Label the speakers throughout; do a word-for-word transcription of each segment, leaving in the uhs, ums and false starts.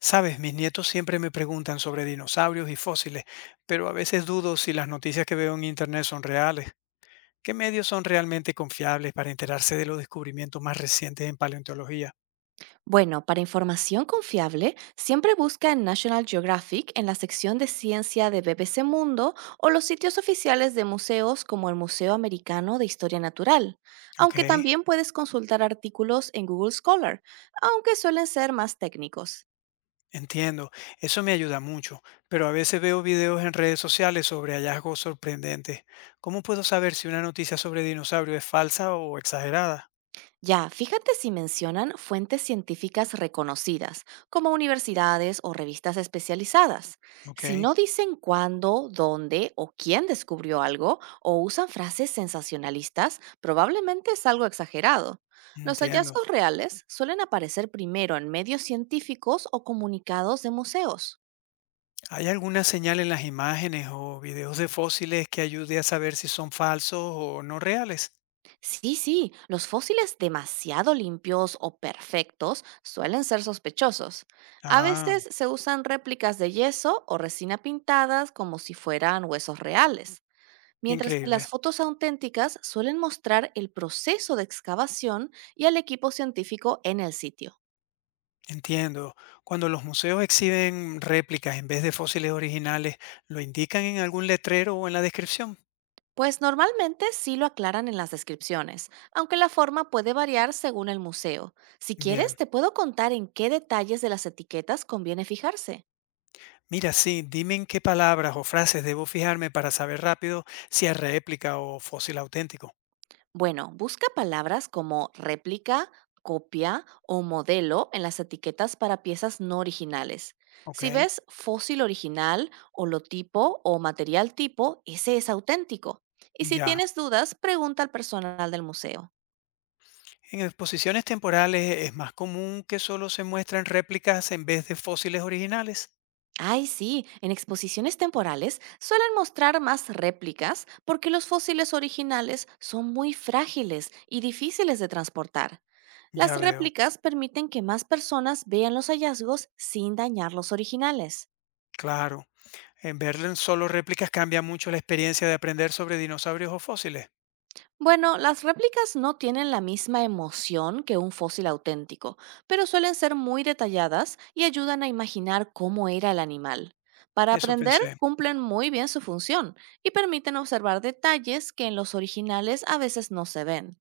Speaker 1: Sabes, mis nietos siempre me preguntan sobre dinosaurios y fósiles, pero a veces dudo si las noticias que veo en Internet son reales. ¿Qué medios son realmente confiables para enterarse de los descubrimientos más recientes en paleontología?
Speaker 2: Bueno, para información confiable, siempre busca en National Geographic en la sección de ciencia de B B C Mundo o los sitios oficiales de museos como el Museo Americano de Historia Natural,
Speaker 1: Ok,
Speaker 2: aunque también puedes consultar artículos en Google Scholar, aunque suelen ser más técnicos.
Speaker 1: entiendo, eso me ayuda mucho, pero a veces veo videos en redes sociales sobre hallazgos sorprendentes. ¿Cómo puedo saber si una noticia sobre dinosaurios es falsa o exagerada?
Speaker 2: Ya, fíjate si mencionan fuentes científicas reconocidas, como universidades o revistas especializadas.
Speaker 1: Ok,
Speaker 2: Si no dicen cuándo, dónde o quién descubrió algo o usan frases sensacionalistas, probablemente es algo exagerado. Los
Speaker 1: entiendo.
Speaker 2: hallazgos reales suelen aparecer primero en medios científicos o comunicados de museos.
Speaker 1: ¿Hay alguna señal en las imágenes o videos de fósiles que ayude a saber si son falsos o no reales?
Speaker 2: Sí, sí, los fósiles demasiado limpios o perfectos suelen ser sospechosos. A
Speaker 1: Ah,
Speaker 2: veces se usan réplicas de yeso o resina pintadas como si fueran huesos reales, mientras que
Speaker 1: increíble.
Speaker 2: las fotos auténticas suelen mostrar el proceso de excavación y al equipo científico en el sitio.
Speaker 1: Entiendo. Cuando los museos exhiben réplicas en vez de fósiles originales, ¿lo indican en algún letrero o en la descripción?
Speaker 2: Pues normalmente sí lo aclaran en las descripciones, aunque la forma puede variar según el museo. Si quieres,
Speaker 1: Bien.
Speaker 2: te puedo contar en qué detalles de las etiquetas conviene fijarse.
Speaker 1: Mira, sí, dime en qué palabras o frases debo fijarme para saber rápido si es réplica o fósil auténtico.
Speaker 2: Bueno, busca palabras como réplica, copia o modelo en las etiquetas para piezas no originales.
Speaker 1: Ok,
Speaker 2: Si ves fósil original, holotipo o material tipo, ese es auténtico. Y si
Speaker 1: ya.
Speaker 2: tienes dudas, pregunta al personal del museo.
Speaker 1: En exposiciones temporales es más común que solo se muestren réplicas en vez de fósiles originales.
Speaker 2: Ay, sí, en exposiciones temporales suelen mostrar más réplicas porque los fósiles originales son muy frágiles y difíciles de transportar. Las
Speaker 1: Ya veo,
Speaker 2: réplicas permiten que más personas vean los hallazgos sin dañar los originales.
Speaker 1: claro. En verlo en solo réplicas cambia mucho la experiencia de aprender sobre dinosaurios o fósiles.
Speaker 2: Bueno, las réplicas no tienen la misma emoción que un fósil auténtico, pero suelen ser muy detalladas y ayudan a imaginar cómo era el animal. Para
Speaker 1: Eso
Speaker 2: aprender,
Speaker 1: pensé.
Speaker 2: cumplen muy bien su función y permiten observar detalles que en los originales a veces no se ven.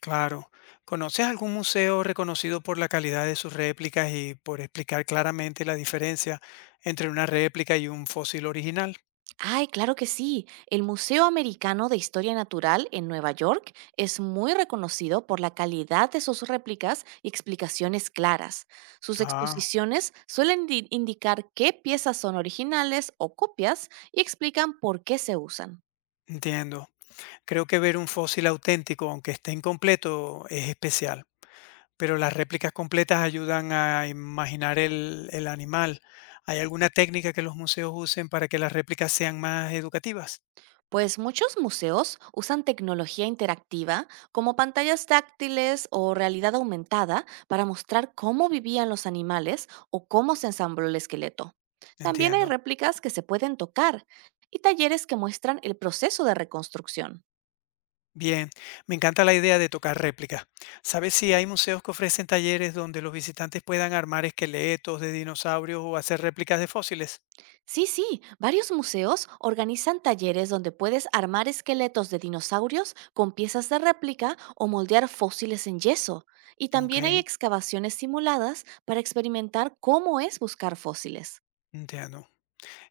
Speaker 1: Claro. ¿Conoces algún museo reconocido por la calidad de sus réplicas y por explicar claramente la diferencia entre una réplica y un fósil original?
Speaker 2: Ay, claro que sí. El Museo Americano de Historia Natural en Nueva York es muy reconocido por la calidad de sus réplicas y explicaciones claras. Sus
Speaker 1: Ah,
Speaker 2: exposiciones suelen di- indicar qué piezas son originales o copias y explican por qué se usan.
Speaker 1: entiendo. Creo que ver un fósil auténtico, aunque esté incompleto, es especial, pero las réplicas completas ayudan a imaginar el, el animal. ¿Hay alguna técnica que los museos usen para que las réplicas sean más educativas?
Speaker 2: Pues muchos museos usan tecnología interactiva como pantallas táctiles o realidad aumentada para mostrar cómo vivían los animales o cómo se ensambló el esqueleto. También hay
Speaker 1: Entiendo.
Speaker 2: réplicas que se pueden tocar y talleres que muestran el proceso de reconstrucción.
Speaker 1: Bien, me encanta la idea de tocar réplicas. ¿Sabes si hay museos que ofrecen talleres donde los visitantes puedan armar esqueletos de dinosaurios o hacer réplicas de fósiles?
Speaker 2: Sí, sí, varios museos organizan talleres donde puedes armar esqueletos de dinosaurios con piezas de réplica o moldear fósiles en yeso. Y
Speaker 1: Ok,
Speaker 2: también hay excavaciones simuladas para experimentar cómo es buscar fósiles.
Speaker 1: entiendo.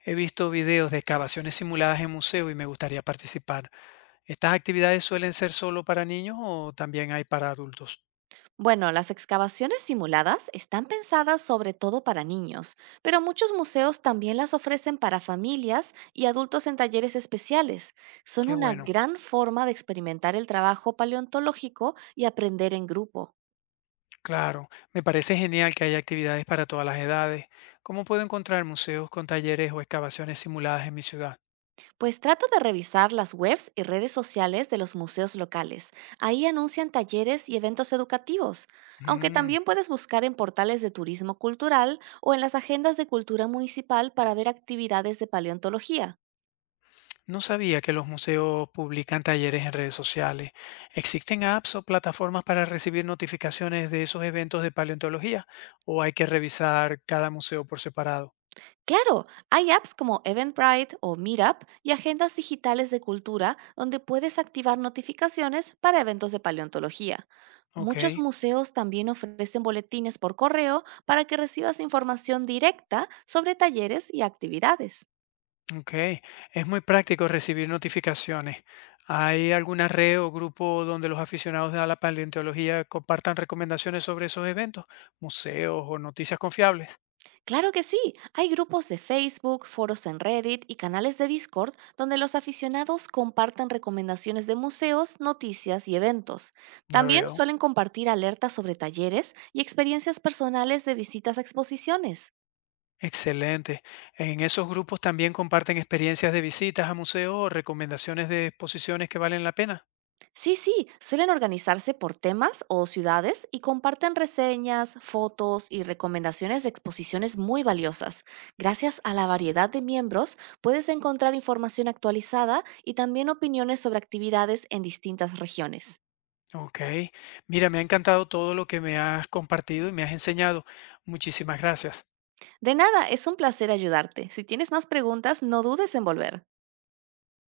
Speaker 1: He visto videos de excavaciones simuladas en museos y me gustaría participar. ¿Estas actividades suelen ser solo para niños o también hay para adultos?
Speaker 2: Bueno, las excavaciones simuladas están pensadas sobre todo para niños, pero muchos museos también las ofrecen para familias y adultos en talleres especiales. Son
Speaker 1: Qué
Speaker 2: una
Speaker 1: bueno.
Speaker 2: gran forma de experimentar el trabajo paleontológico y aprender en grupo.
Speaker 1: Claro, me parece genial que haya actividades para todas las edades. ¿Cómo puedo encontrar museos con talleres o excavaciones simuladas en mi ciudad?
Speaker 2: Pues trata de revisar las webs y redes sociales de los museos locales. Ahí anuncian talleres y eventos educativos, aunque
Speaker 1: Mm,
Speaker 2: también puedes buscar en portales de turismo cultural o en las agendas de cultura municipal para ver actividades de paleontología.
Speaker 1: no sabía que los museos publican talleres en redes sociales. ¿Existen apps o plataformas para recibir notificaciones de esos eventos de paleontología? ¿O hay que revisar cada museo por separado?
Speaker 2: Claro, hay apps como Eventbrite o Meetup y agendas digitales de cultura donde puedes activar notificaciones para eventos de paleontología. Muchos
Speaker 1: Ok.
Speaker 2: museos también ofrecen boletines por correo para que recibas información directa sobre talleres y actividades.
Speaker 1: Ok, es muy práctico recibir notificaciones. ¿Hay alguna red o grupo donde los aficionados de la paleontología compartan recomendaciones sobre esos eventos, museos o noticias confiables?
Speaker 2: Claro que sí, hay grupos de Facebook, foros en Reddit y canales de Discord donde los aficionados comparten recomendaciones de museos, noticias y eventos.
Speaker 1: Ya
Speaker 2: También
Speaker 1: veo.
Speaker 2: suelen compartir alertas sobre talleres y experiencias personales de visitas a exposiciones.
Speaker 1: Excelente. En esos grupos también comparten experiencias de visitas a museos o recomendaciones de exposiciones que valen la pena.
Speaker 2: Sí, sí, suelen organizarse por temas o ciudades y comparten reseñas, fotos y recomendaciones de exposiciones muy valiosas. Gracias a la variedad de miembros, puedes encontrar información actualizada y también opiniones sobre actividades en distintas regiones.
Speaker 1: Ok, mira, me ha encantado todo lo que me has compartido y me has enseñado. Muchísimas gracias.
Speaker 2: De nada, es un placer ayudarte. Si tienes más preguntas, no dudes en volver.